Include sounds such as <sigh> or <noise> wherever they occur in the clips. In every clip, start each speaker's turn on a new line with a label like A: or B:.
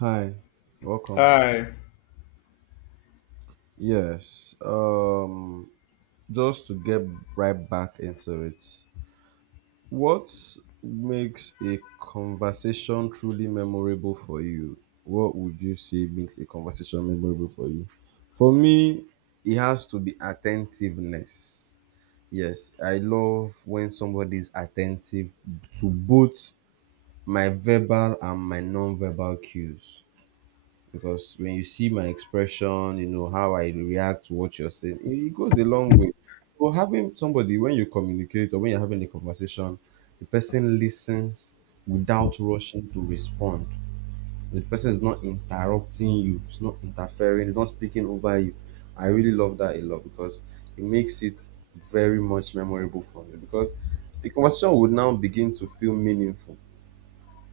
A: Hi, welcome.
B: Hi.
A: Yes, um, just to get right back into it, what makes a conversation truly memorable for you? What would you say makes a conversation memorable for you? For me, it has to be attentiveness. Yes, I love when somebody is attentive to both my verbal and my non-verbal cues. Because when you see my expression, you know, how I react to what you're saying, it goes a long way. So having somebody when you communicate or when you're having a conversation, the person listens without rushing to respond. The person is not interrupting you, it's not interfering, it's not speaking over you. I really love that a lot because it makes it very much memorable for me because the conversation would now begin to feel meaningful,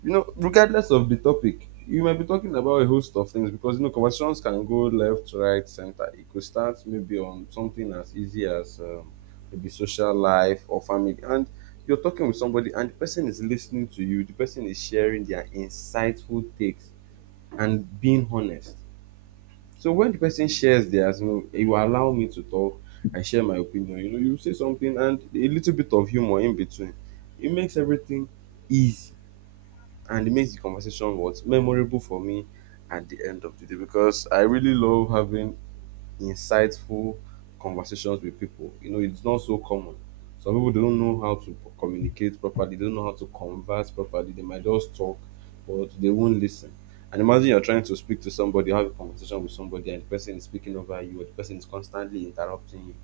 A: you know, regardless of the topic. You might be talking about a host of things because you know conversations can go left, right, center. It could start maybe on something as easy as maybe social life or family, and you're talking with somebody, and the person is listening to you. The person is sharing their insightful takes and being honest. So when the person shares theirs, you know, you allow me to talk and share my opinion. You know, you say something and a little bit of humor in between. It makes everything easy and it makes the conversation what memorable for me at the end of the day because I really love having insightful conversations with people. You know, it's not so common. Some people don't know how to communicate properly, they don't know how to converse properly, they might just talk, but they won't listen. And imagine you're trying to speak to somebody, have a conversation with somebody, and the person is speaking over you, or the person is constantly interrupting you.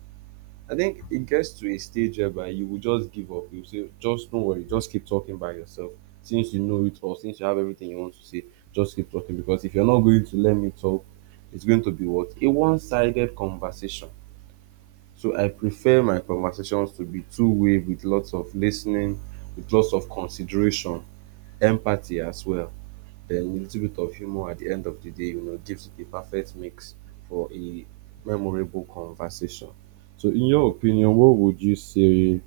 A: I think it gets to a stage whereby you will just give up. You say, just don't worry, just keep talking by yourself. Since you know it all, since you have everything you want to say, just keep talking. Because if you're not going to let me talk, it's going to be what? A one sided conversation. So I prefer my conversations to be two-way with lots of lis ten ing, with lots of consideration, empathy as well. Then a little bit of humor at the end of the day, you know, gives it a perfect mix for a memorable conversation. So in your opinion, what would you say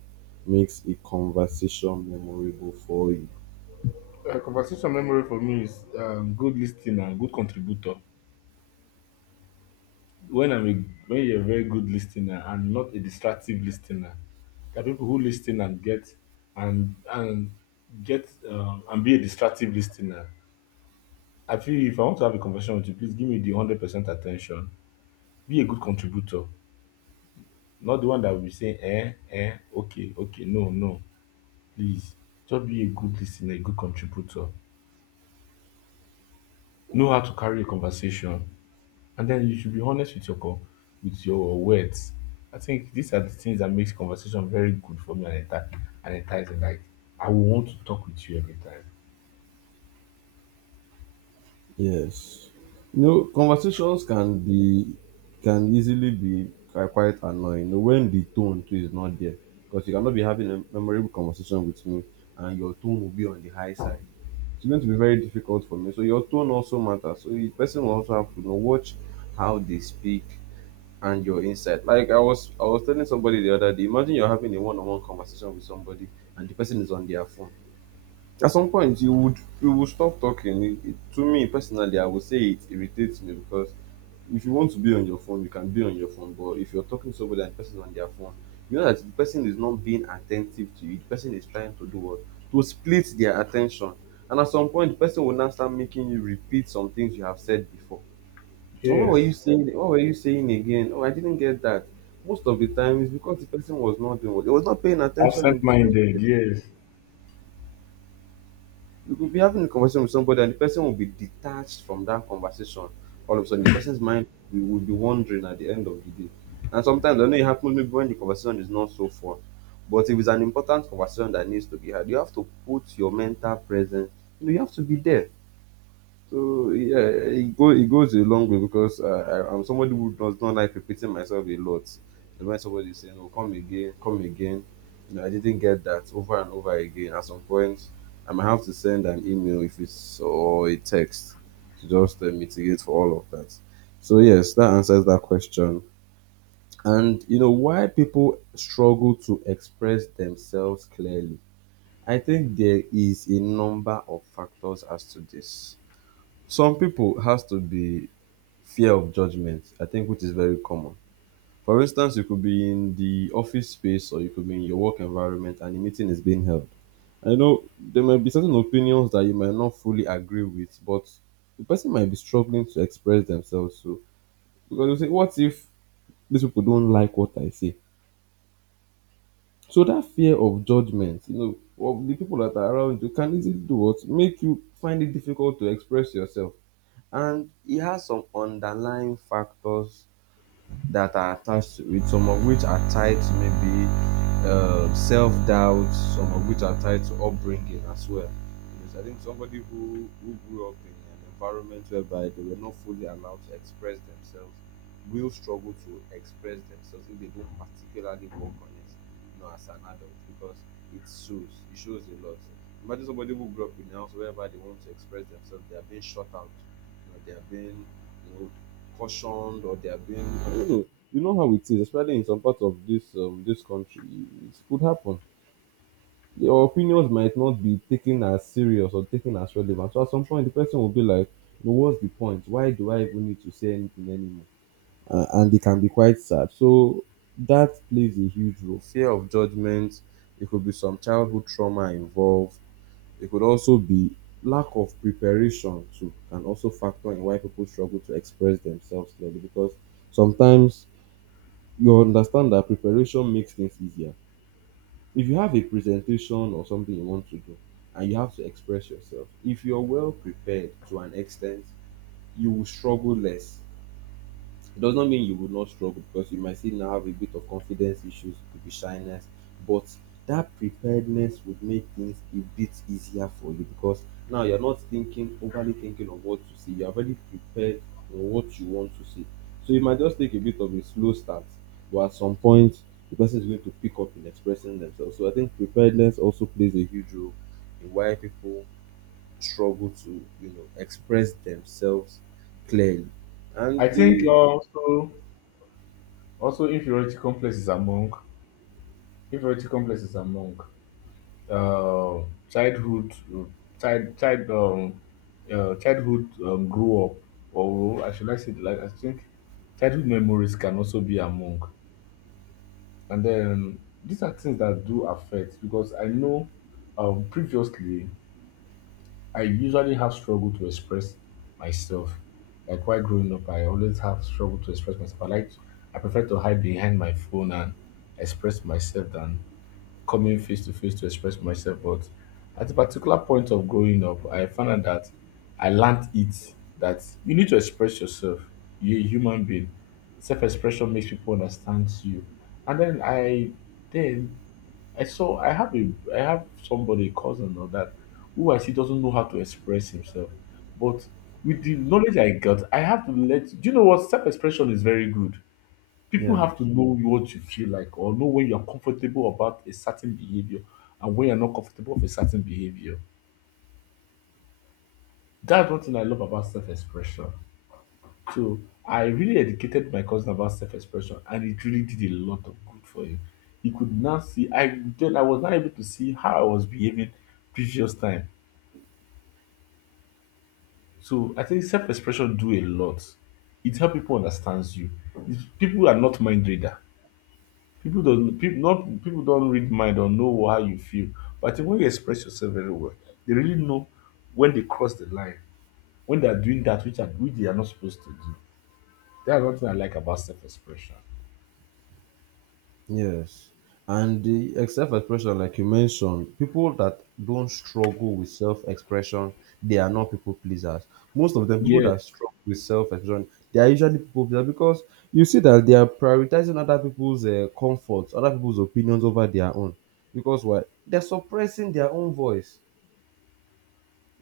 A: makes a conversation memorable for you?
B: Conversation memory for me is good listener and good contributor. When I'm a, when you're a very good listener and not a distractive listener, there are people who listen and get and get and be a distractive listener. I feel if I want to have a conversation with you, please give me the 100% attention. Be a good contributor, not the one that will be saying eh okay no. Please just be a good listener, a good contributor. Know how to carry a conversation. And then you should be honest with your with your words. I think these are the things that makes conversation very good for me and and enticing. Like I will want to talk with you every time.
A: Yes. You know, conversations can be, can easily be quite annoying. You know, when the tone too is not there, because you cannot be having a memorable conversation with me, and your tone will be on the high side. It's going to be very difficult for me. So your tone also matters. So the person will also have to, you know, watch how they speak, and your insight. Like I was telling somebody the other day. Imagine you're having a one-on-one conversation with somebody, and the person is on their phone. At some point you would, you would stop talking. To me personally, I would say it irritates me because if you want to be on your phone you can be on your phone, but if you're talking to somebody and the person is on their phone, you know that the person is not being attentive to you. The person is trying to do what? To split their attention. And at some point the person will now start making you repeat some things you have said before. Oh, what were you
B: Yes,
A: saying? What were you saying again? Oh, I didn't get that. Most of the time it's because the person was not doing what? He was not paying attention in the first
B: absent-minded.
A: place.
B: Yes,
A: You could be having a conversation with somebody and the person will be detached from that conversation. All of a sudden, the person's mind will be wandering at the end of the day. And sometimes I know it happens maybe when the conversation is not so fun. But if it's an important conversation that needs to be had, you have to put your mental presence, you know, you have to be there. So yeah, it goes a long way because I'm somebody who does not like repeating myself a lot. And when somebody is saying, "Oh, come again," you know, I didn't get that, over and over again. At some point, I might have to send an email, if it's, or a text, to just mitigate for all of that. So yes, that answers that question. And you know why people struggle to express themselves clearly. I think there is a number of factors as to this. Some people has to be fear of judgment, I think, which is very common. For instance, you could be in the office space or you could be in your work environment and a meeting is being held. I know there might be certain opinions that you might not fully agree with, but the person might be struggling to express themselves. So because you say, what if these people don't like what I say? So that fear of judgment, you know, of the people that are around you can easily do what? Make you find it difficult to express yourself. And e has some underlying factors that are attached to it, some of which are tied to maybe self doubt, some of which are tied to upbringing as well. Because I think somebody who grew up in an environment whereby they were not fully allowed to express themselves will struggle to express themselves if they don't particularly work on it, you know, as an adult, because it shows a lot. Imagine somebody who grew up in a house whereby they want to express themselves, they are being shut out, you know, they are being, you know, cautioned, or they are being, I don't know. You know how it is, especially in some parts of this country, it could happen. Your opinions might not be taken as serious or taken as relevant. So at some point, the person will be like, "No, what's the point? Why do I even need to say anything anymore?" And it can be quite sad. So that plays a huge role. Fear of judgment. There could be some childhood trauma involved. It could also be lack of preparation too can also factor in why people struggle to express themselves clearly, because sometimes you understand that preparation makes things easier. If you have a presentation or something you want to do and you have to express yourself, if you're well prepared to an extent, you will struggle less. It does not mean you will not struggle because you might still now have a bit of confidence issues, it could be shyness, but that preparedness would make things a bit easier for you because now you're not thinking, overly thinking of what to see. You're already prepared on what you want to see. So you might just take a bit of a slow start, but at some point the person is going to pick up in expressing themselves. So I think preparedness also plays a huge role in why people struggle to, you know, express themselves clearly.
B: I
A: And
B: think
A: the
B: also inferiority complex is among inferiority complex is among uh, childhood child child um childhood grow up, or I should I say like I think childhood memories can also be among. And then these are things that do affect because I know, previously I usually have struggled to express myself. Like while growing up, I always have struggled to express myself. I I prefer to hide behind my phone and express myself than coming face to face to express myself. But at a particular point of growing up, I found out that I learned it that you need to express yourself. You're a human being. Self-expression makes people understand you. And then I saw I have a I have somebody, a cousin or that, who I see doesn't know how to express himself. But with the knowledge I got, I have to let do you know what self-expression is very good. People
A: yeah.
B: have to know what you feel like or know when you're comfortable about a certain behavior, and when you're not comfortable with a certain behavior. That's one thing I love about self-expression. So I really educated my cousin about self-expression and it really did a lot of good for him. He could now see. I then I was not able to see how I was behaving previous time. So I think self-expression do a lot. It helps people understand you. People are not mind reader. People don't read mind or know how you feel. But I think when you express yourself very well, they really know when they cross the line, when they are doing that which they are not supposed to do. That's one thing I like about self-expression.
A: Yes. And the self-expression, like you mentioned, people that don't struggle with self-expression, they are not people pleasers. Most of them, people that
B: Yes.
A: struggle with self-expression, they are usually people pleasers because you see that they are prioritizing other people's comforts, other people's opinions over their own. Because why? They're suppressing their own voice.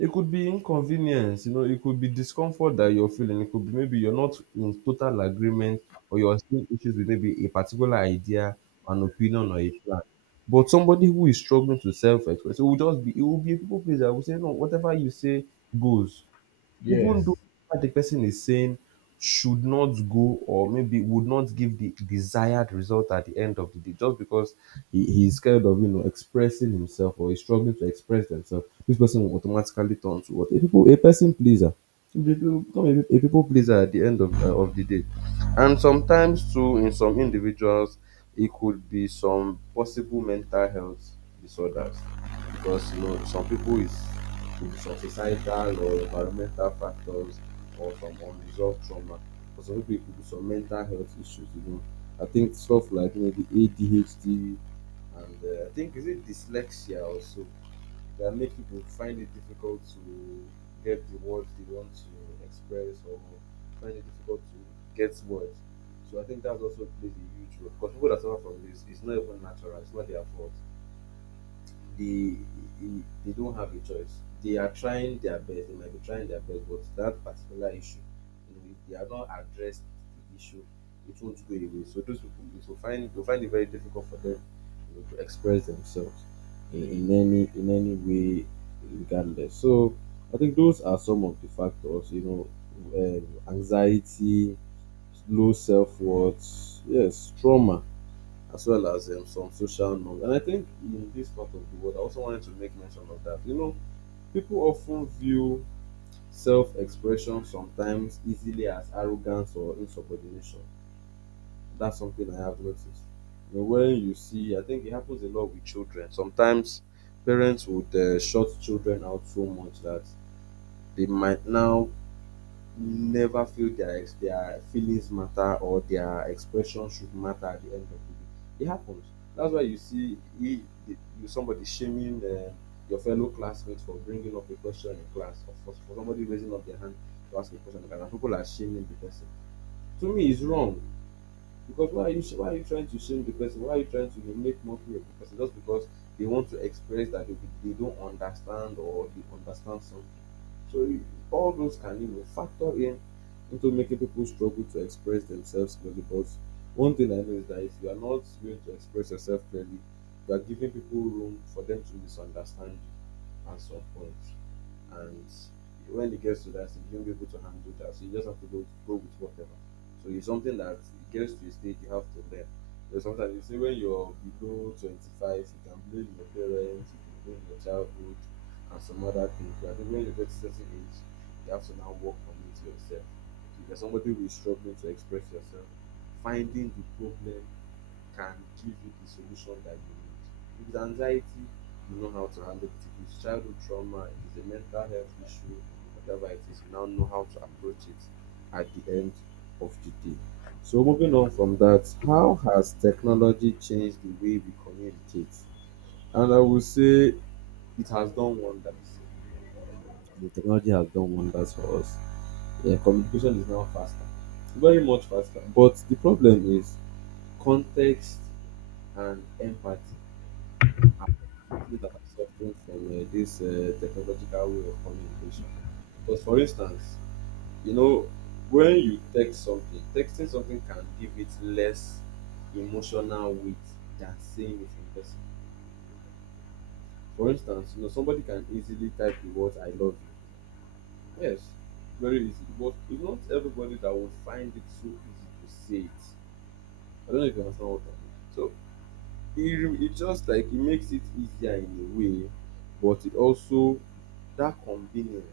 A: It could be inconvenience, you know, it could be discomfort that you're feeling, it could be maybe you're not in total agreement or you're seeing issues with maybe a particular idea, an opinion or a plan. But somebody who is struggling to self-express, it will just be, it will be a people pleaser. I Will say, no, whatever you say goes, even
B: Yes.
A: though what the person is saying should not go, or maybe would not give the desired result at the end of the day, just because he, he's scared of, you know, expressing himself, or he's struggling to express themselves, this person will automatically turn to what? A people, a person pleaser. You become a people pleaser at the end of the day. And sometimes too in some individuals it could be some possible mental health disorders, because you know some people is from societal or environmental factors or from unresolved trauma. For some people, it could be some mental health issues, you know. I think stuff like maybe ADHD and I think, is it dyslexia also, that make people find it difficult to get the words they want to express, or find it difficult to get words. So I think that also plays a huge role because people that suffer from this, it's not even natural, it's not their fault, they they don't have a choice. They are trying their best. They might be trying their best, but that particular issue, you know, if they are not addressed the issue, it won't go away. So those people, it will find it very difficult for them, you know, to express themselves in any way regardless. So I think those are some of the factors, you know, anxiety, low self worth, yes, trauma as well as some social norms. And I think in this part of the world, I also wanted to make mention of that. You know, people often view self expression sometimes easily as arrogance or insubordination. That's something I have noticed. You know, when you see, I think it happens a lot with children. Sometimes parents would shut children out so much that they might now never feel their feelings matter or their expression should matter at the end of the day. It happens. That's why you see the, you somebody shaming your fellow classmates for bringing up a question in class or for somebody raising up their hand to ask a question in class. And people are shaming the person. To me, it's wrong because why are you trying to shame the person? Why are you trying to make mockery of the person just because they want to express that they don't understand or they understand something? So all those can, you know, factor in into making people struggle to express themselves clearly. But one thing I know is that if you are not going to express yourself clearly, you are giving people room for them to misunderstand you at some point. And when it gets to that, you don't be able to handle that. So you just have to go with whatever. So it's something that it gets to a stage you have to learn. There's sometimes you see when you're below 25, you can blame your parents, you can blame your childhood, and some other things. But I think when you get to a certain age, you have to now work on it yourself. If you're somebody who is struggling to express yourself, finding the problem can give you the solution that you need. If it's anxiety, you know how to handle it. If it's childhood trauma, it is a mental health issue, whatever it is, you now know how to approach it at the end of the day. So moving on from that, how has technology changed the way we communicate? And I would say it has done wonders, the technology has done wonders for us. Yeah, communication is now faster, very much faster. But the problem is context and empathy are the things that are suffering from this technological way of communication. Because, for instance, you know, when you text something, texting something can give it less emotional weight than saying it in person. For instance, you know, somebody can easily type the words "I love you." Yes, very easy. But it's not everybody that would find it so easy to say it. I don't know if you understand what I mean. So it just like it makes it easier in a way, but it also, that convenience,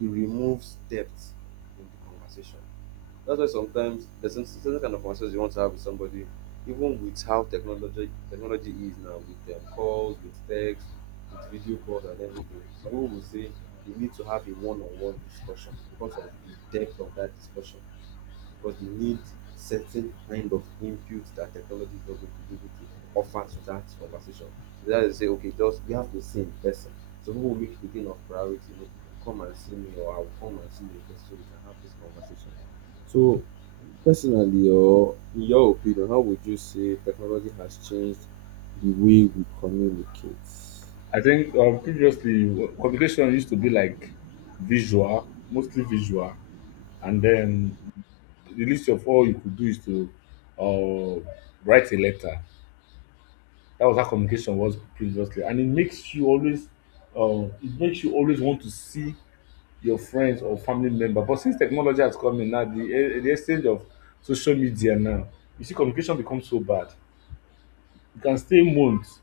A: it removes depth in the conversation. That's why sometimes there's some certain kind of conversations you want to have with somebody, even with how technology is now, with calls, with text, with video calls and everything. Some people will say we need to have a one-on-one discussion because of the depth of that discussion. Because they need certain kind of input that technology is not going to be able to offer to that conversation. So that is say, okay, just we have to see in person. So people will make it a thing of priority. You know, you come and see me, or I'll come and see you in person so we can have this conversation. So, personally, or in your opinion, how would you say technology has changed the way we communicate?
B: I think previously communication used to be like visual, mostly visual, and then the least of all you could do is to uh, write a letter. That was how communication was previously, and it makes you always, it makes you always want to see your friends or family member. But since technology has come in now, the exchange of social media now, you see communication become so bad. You can stay months,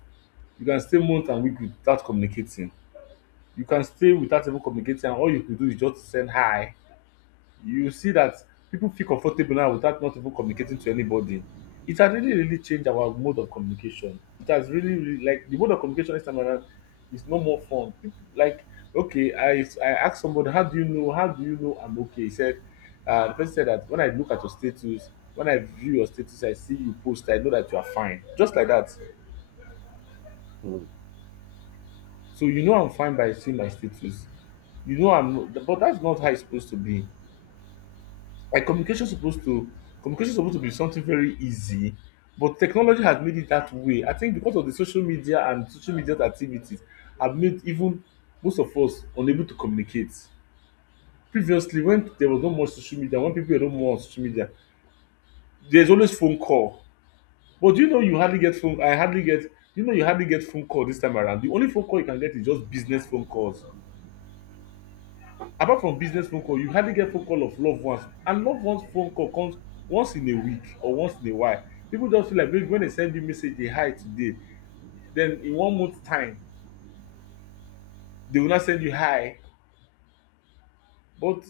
B: you can stay month and week without communicating. You can stay without even communicating, and all you go do is just send hi. You see that people feel comfortable now without not even communicating to anybody. It has really, really changed our mode of communication. It has really, really like the mode of communication this time around is no more fun. People, like, okay, I asked somebody, how do you know? How do you know I'm okay? He said, the person said that when I look at your status, when I view your status, I see you post, I know that you are fine. Just like that.
A: Mm.
B: So you know I'm fine by seeing my status. You know I'm, but that's not how it's supposed to be. Like communication supposed to be something very easy, but technology has made it that way. I think because of the social media and social media activities have made even most of us unable to communicate. Previously, when there was no more social media, when people were no more on social media, there's always phone call. But do you know you hardly get phone I hardly get you know you hardly get phone call this time around. The only phone call you can get is just business phone calls. Apart from business phone call, you hardly get phone call of love ones and love ones phone call comes once in a week or once in a while. Pipu just feel like maybe wen dem send you message a hi today, den in one month time dey go now send you hi, but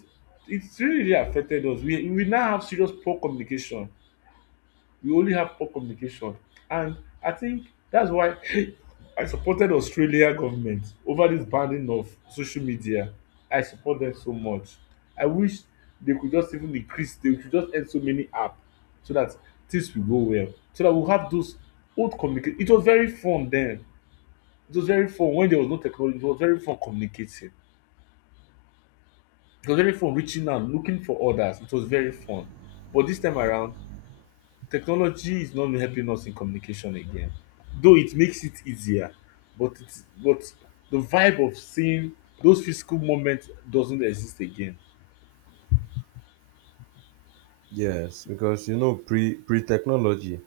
B: it really really affected us. We now have serious poor communication. We only have poor communication. And I think that's why <laughs> I supported Australia government over this banning of social media. I support them so much. I wish they could just end so many apps so that things will go well. So that we'll have those old communicate. It was very fun then. It was very fun when there was no technology. It was very fun communicating. It was very fun reaching out, looking for others. It was very fun. But this time around, technology is not helping us in communication again, though it makes it easier, but the vibe of seeing those physical moments doesn't exist again.
A: Yes, because you know, pre technology,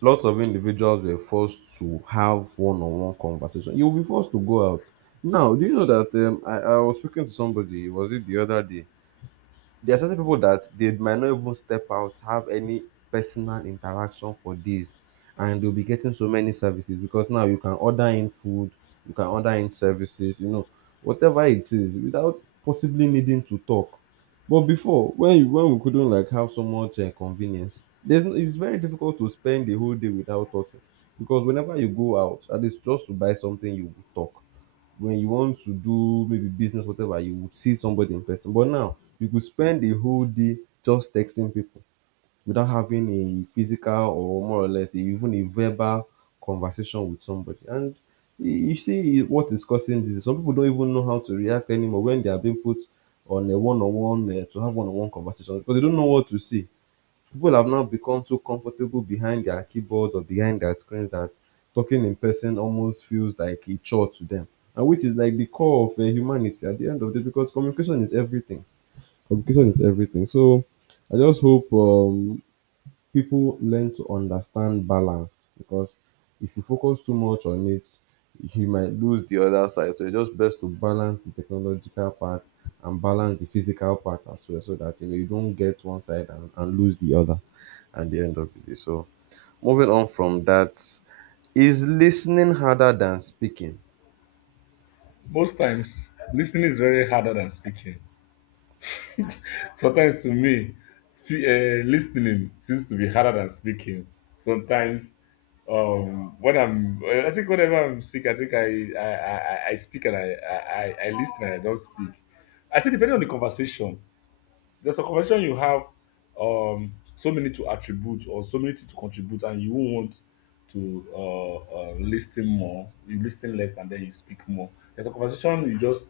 A: lots of individuals were forced to have one-on-one conversation. You'll be forced to go out. Now, do you know that I was speaking to somebody, was it the other day? There are certain people that they might not even step out, have any personal interaction for days, and they'll be getting so many services because now you can order in food, you can order in services, you know, whatever it is, without possibly needing to talk. But before, when we couldn't like have so much convenience, there's, no- it's very difficult to spend the whole day without talking because whenever you go out, at least just to buy something, you will talk when you want to do maybe business, whatever, you would see somebody in person. But now you could spend a whole day just texting people without having a physical or more or less even a verbal conversation with somebody. And you see what is causing this. Some people don't even know how to react anymore when they are being put on a one-on-one to have one-on-one conversations because they don't know what to say. People have now become so comfortable behind their keyboards or behind their screens that talking in person almost feels like a chore to them, and which is like the core of humanity at the end of the day because communication is everything. Communication is everything. So I just hope people learn to understand balance because if you focus too much on it, you might lose the other side. So it's just best to balance the technological part and balance the physical part as well, so that you know you don't get one side and, lose the other at the end of the day. So moving on from that, is listening harder than speaking?
B: Most times, listening is very harder than speaking. Sometimes to me, lis seems to be harder than speaking. Sometimes, um, when I'm, I think whenever I'm sick, I think I speak and I lis and I don't speak. I think depending on the conversation, there's a conversation you have so many to attribute or so many to contribute, and you won't want to listen more. You listen less and then you speak more. There's a conversation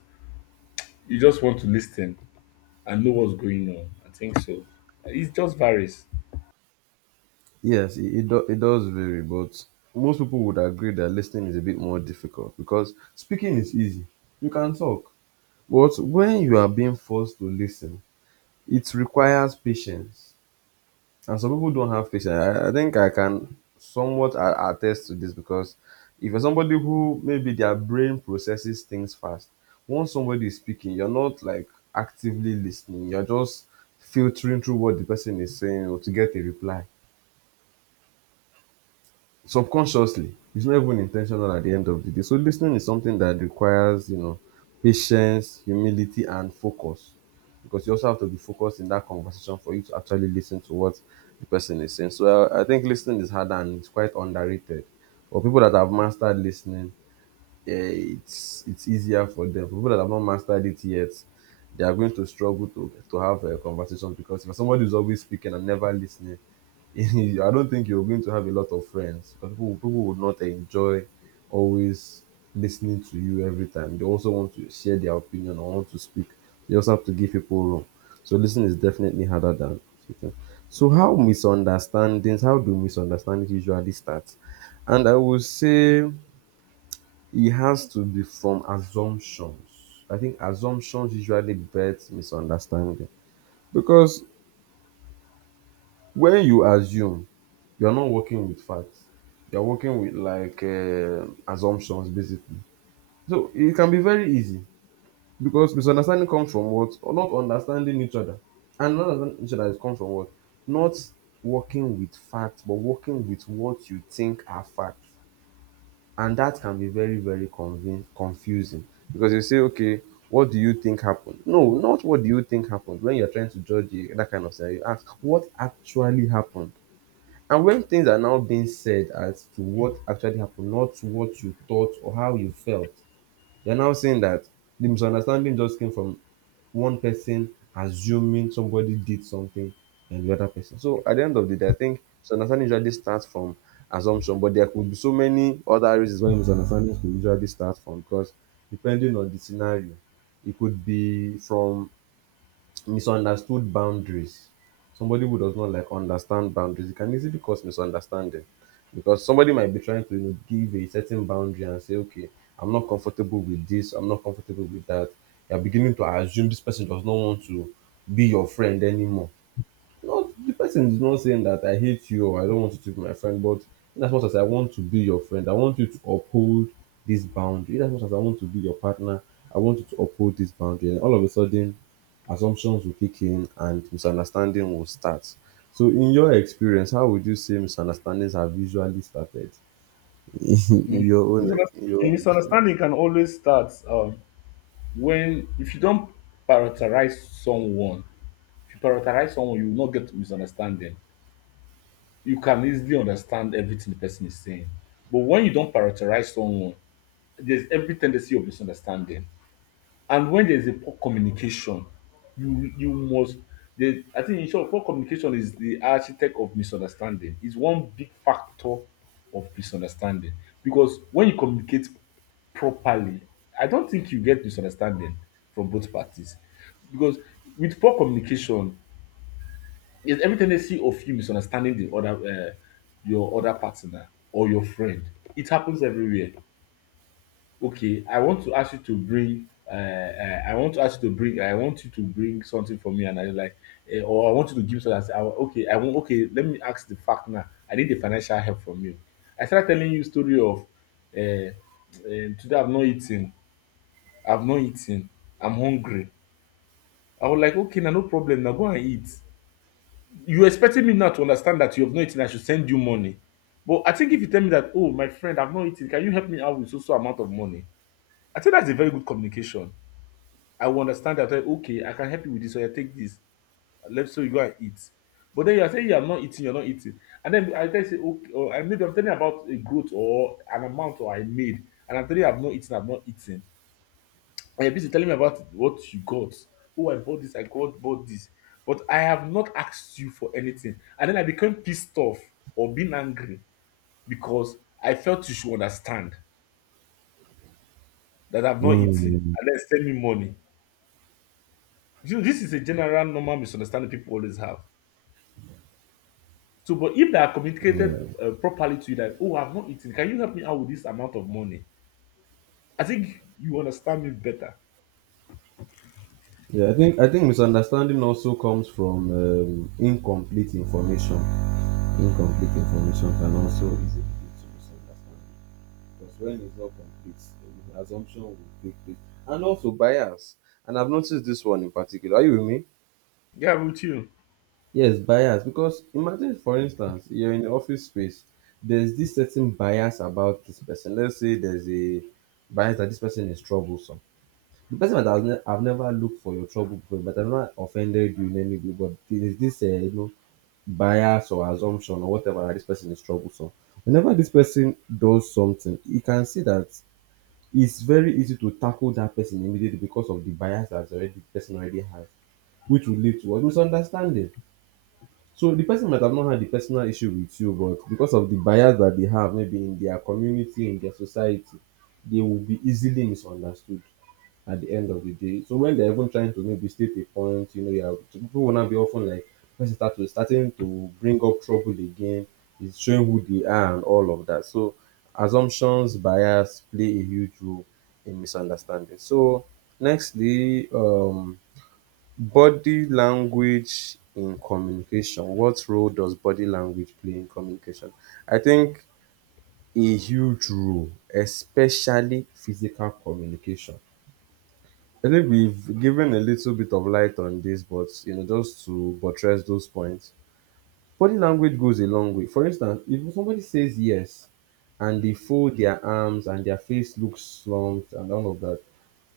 B: you just want to listen and know what's going on. I think so. It just varies.
A: Yes, it does vary, but most people would agree that listening is a bit more difficult because speaking is easy. You can talk, but when you are being forced to listen, it requires patience. And some people don't have patience. I think I can somewhat attest to this because if you're somebody who maybe their brain processes things fast, once somebody is speaking, you're not like actively listening. You're just filtering through what the person is saying or to get a reply. Subconsciously it's not even intentional at the end of the day. So listening is something that requires, you know, patience, humility and focus because you also have to be focused in that conversation for you to actually listen to what the person is saying. So I think listening is harder and it's quite underrated, but people that have mastered listening, it's easier for them. For people that have not mastered it yet, they are going to struggle to have a conversation because if somebody is always speaking and never listening, <laughs> I don't think you're going to have a lot of friends because people would not enjoy always listening to you every time. They also want to share their opinion or want to speak. You also have to give people room. So listening is definitely harder than speaking. So How do misunderstandings usually start? And I will say it has to be from assumptions. I think assumptions usually birth misunderstanding because when you assume, you're not working with facts. You're working with like assumptions basically. So it can be very easy because misunderstanding comes from what? Or not understanding each other. And not understanding each other is comes from what? Not working with facts, but working with what you think are facts. And that can be very very convin confusing because you say, okay, what do you think happened no not what do you think happened. When you're trying to judge a, that kind of scenario, you ask what actually happened. And when things are now being said as to what actually happened, not what you thought or how you felt, you're now saying that the misunderstanding just came from one person assuming somebody did something and the other person. So at the end of the day, I think misunderstanding usually starts from assumption, but there could be so many other reasons why misunderstandings could usually start from because depending on the scenario, it could be from misunderstood boundaries. Somebody who does not like understand boundaries, it can easily cause misunderstanding because somebody might be trying to, you know, give a certain boundary and say, okay, I'm not comfortable with this, I'm not comfortable with that. You're beginning to assume this person does not want to be your friend anymore. Not the person is not saying that I hate you or I don't want you to be my friend, but in as much as I want to be your friend, I want you to uphold this boundary. In as much as I want to be your partner, I want you to uphold this boundary. And all of a sudden, assumptions will kick in and misunderstanding will start. So, in your experience, how would you say misunderstandings have usually started? <laughs> In
B: Mm.
A: your own,
B: Misunderst-
A: in your own experience.
B: Misunderstanding can always start when if you don't prioritize someone. If you prioritize someone you will not get misunderstanding, you can easily understand everything the person is saying. But when you don't prioritize someone, there's every tendency of misunderstanding. And when there's a poor communication, you must the I think in short, poor communication is the architect of misunderstanding. It's one big factor of misunderstanding. Because when you communicate properly, I don't think you get misunderstanding from both parties. Because with poor communication, is every tendency of you misunderstanding the other your other partner or your friend. It happens everywhere. Okay, I want to ask you to bring I want to ask you to bring I want you to bring something for me, and I like, or I want you to give me something I say, I wa- okay I want okay let me ask the fact now. I need the financial help from you. I start telling you story of, uh, today I've not eaten, i've not eaten I'm hungry. I was like okay now no problem now go and eat. You expecting me now to understand that you have not eaten, I should send you money. But I think if you tell me that, oh, my friend, I've not eaten, can you help me out with so so amount of money? I think that's a very good communication. I will understand that, eh, okay, I can help you with this, so I take this. Let's so you go and eat. But then you are saying you are not eating, you're not eating. And then I tell you, say, okay, or I maybe I'm telling you about a growth or an amount or I made, and I'm telling you I've not eaten, And you're busy telling me about what you got. Oh, I bought this, I got bought this. But I have not asked you for anything. And then I became pissed off or being angry because I felt you should understand that I've not eaten
A: Mm,
B: and then send me money. You know, this is a general normal misunderstanding people always have. So, but if they are communicated
A: yeah,
B: properly to you that, oh, I've not eaten, can you help me out with this amount of money? I think you understand me better.
A: yeah. I think misunderstanding also comes from incomplete information. Incomplete information can also easily lead to misunderstanding because when it's not complete, the assumption will take place. And also bias. And I've noticed this one in particular. Are you with me?
B: Yeah, I'm with you.
A: Yes, bias. Because imagine, for instance, you're in the office space. There's this certain bias about this person. Let's say there's a bias that this person is troublesome. The person that has ne- I've never looked for your trouble before, but I've not offended you in any way. But there's this, you know, bias or assumption or whatever that this person is troublesome. Whenever this person does something, you can see that it's very easy to tackle that person immediately because of the bias that already the person already has, which will lead to what? Misunderstanding. So the person might have not had the personal issue with you, but because of the bias that they have, maybe in their community, in their society, they will be easily misunderstood at the end of the day. So when they're even trying to maybe state a point, you know, yeah, people will not be often like when they starting to bring up trouble again, it's showing who they are and all of that. So assumptions, bias play a huge role in misunderstanding. So nextly, body language in communication. What role does body language play in communication? I think a huge role, especially physical communication. I think we've given a little bit of light on this, but you know, just to buttress those points, body language goes a long way. For instance, if somebody says yes and they fold their arms and their face looks slumped and all of that,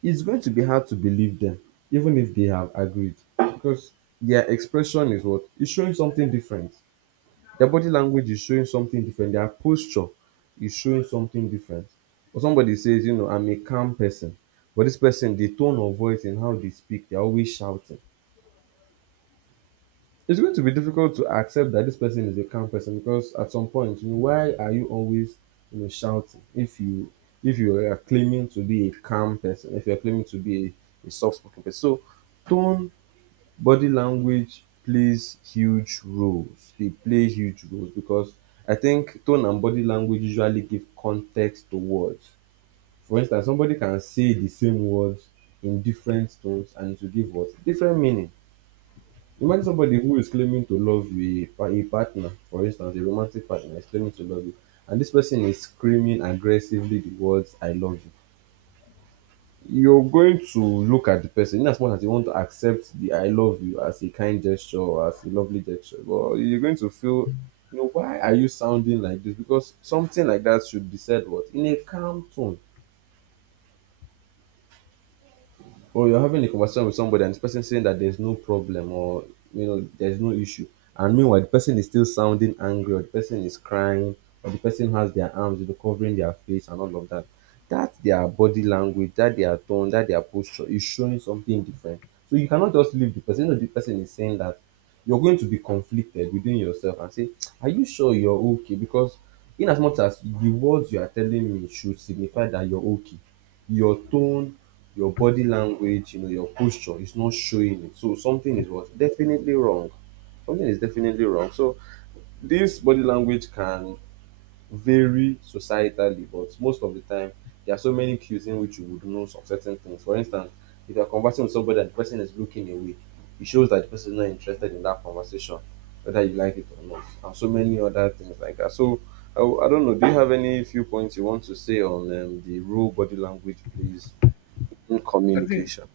A: it's going to be hard to believe them, even if they have agreed, because their expression is what is showing something different. Their body language is showing something different. Their posture is showing something different. Or somebody says, you know, I'm a calm person. But this person, the tone of voice and how they speak, they're always shouting. It's going to be difficult to accept that this person is a calm person because at some point, you know, why are you always you know shouting if you are claiming to be a calm person, if you're claiming to be a soft spoken person. So tone, body language plays huge roles. They play huge roles because I think tone and body language usually give context to words. For instance, somebody can say the same words in different tones and it will give what? Different meaning. Imagine somebody who is claiming to love you, a partner, for instance, a romantic partner is claiming to love you, and this person is screaming aggressively the words, I love you. You're going to look at the person. In as much as you want to accept the I love you as a kind gesture or as a lovely gesture, but you're going to feel, you know, why are you sounding like this? Because something like that should be said what? In a calm tone. Or you're having a conversation with somebody and this person saying that there's no problem or you know there's no issue, and meanwhile the person is still sounding angry or the person is crying or the person has their arms you know covering their face and all of that. That their body language, that their tone, that their posture is showing something different. So you cannot just leave the person. You know, the person is saying that, you're going to be conflicted within yourself and say, are you sure you're okay? Because in as much as the words you are telling me should signify that you're okay, your tone, your body language, you know, your posture is not showing it. So something is what? Definitely wrong. Something is definitely wrong. So this body language can vary societally, but most of the time there are so many cues in which you would know some certain things. For instance, if you're conversing with somebody and the person is looking away, it shows that the person is not interested in that conversation, whether you like it or not, and so many other things like that. So I don't know. Do you have any few points you want to say on the role body language plays in
B: I think
A: communication?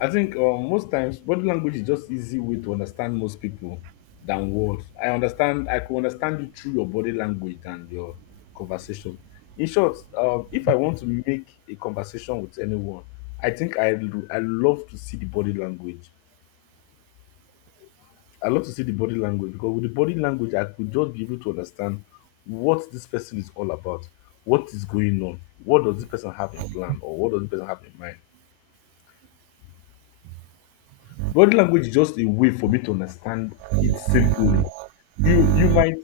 B: I think most times body language is just easy way to understand most people than words. I understand. I could understand you through your body language and your conversation. In short, if I want to make a conversation with anyone, I think I love to see the body language. I love to see the body language because with the body language, I could just be able to understand what this person is all about, what is going on, what does this person have in plan, or what does this person have in mind. Body language is just a way for me to understand it simply. you you might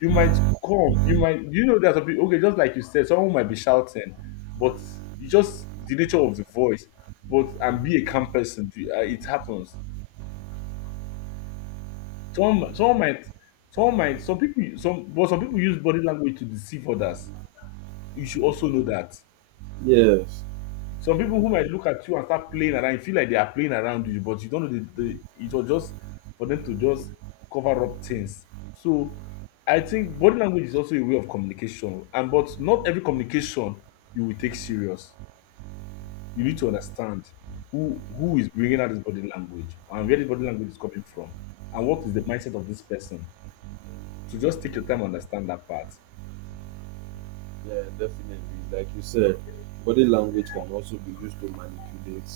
B: you might come you might you know that people, okay, just like you said, someone might be shouting, but you just the nature of the voice but and be a calm person. It happens. Some someone might some people some but Some people use body language to deceive others. You should also know that.
A: Yes,
B: Some people who might look at you and start playing around, you feel like they are playing around you, but you don't know the it was just for them to just cover up things. So I think body language is also a way of communication, and but not every communication you will take serious. You need to understand who is bringing out this body language and where the body language is coming from, and what is the mindset of this person. So just take your time and understand that part.
A: yeah, definitely. Like you said, body language can also be used to manipulate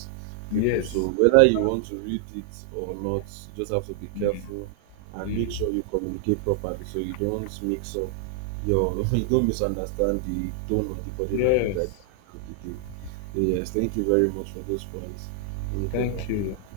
A: people. So
B: Yes,
A: whether you want to read it or not, you just have to be careful and make sure you communicate properly so you don't mix up your <laughs> you don't misunderstand the tone of the body language that
B: yes.
A: you did. So yes, thank you very much for those points. Really
B: Thank you.
A: don't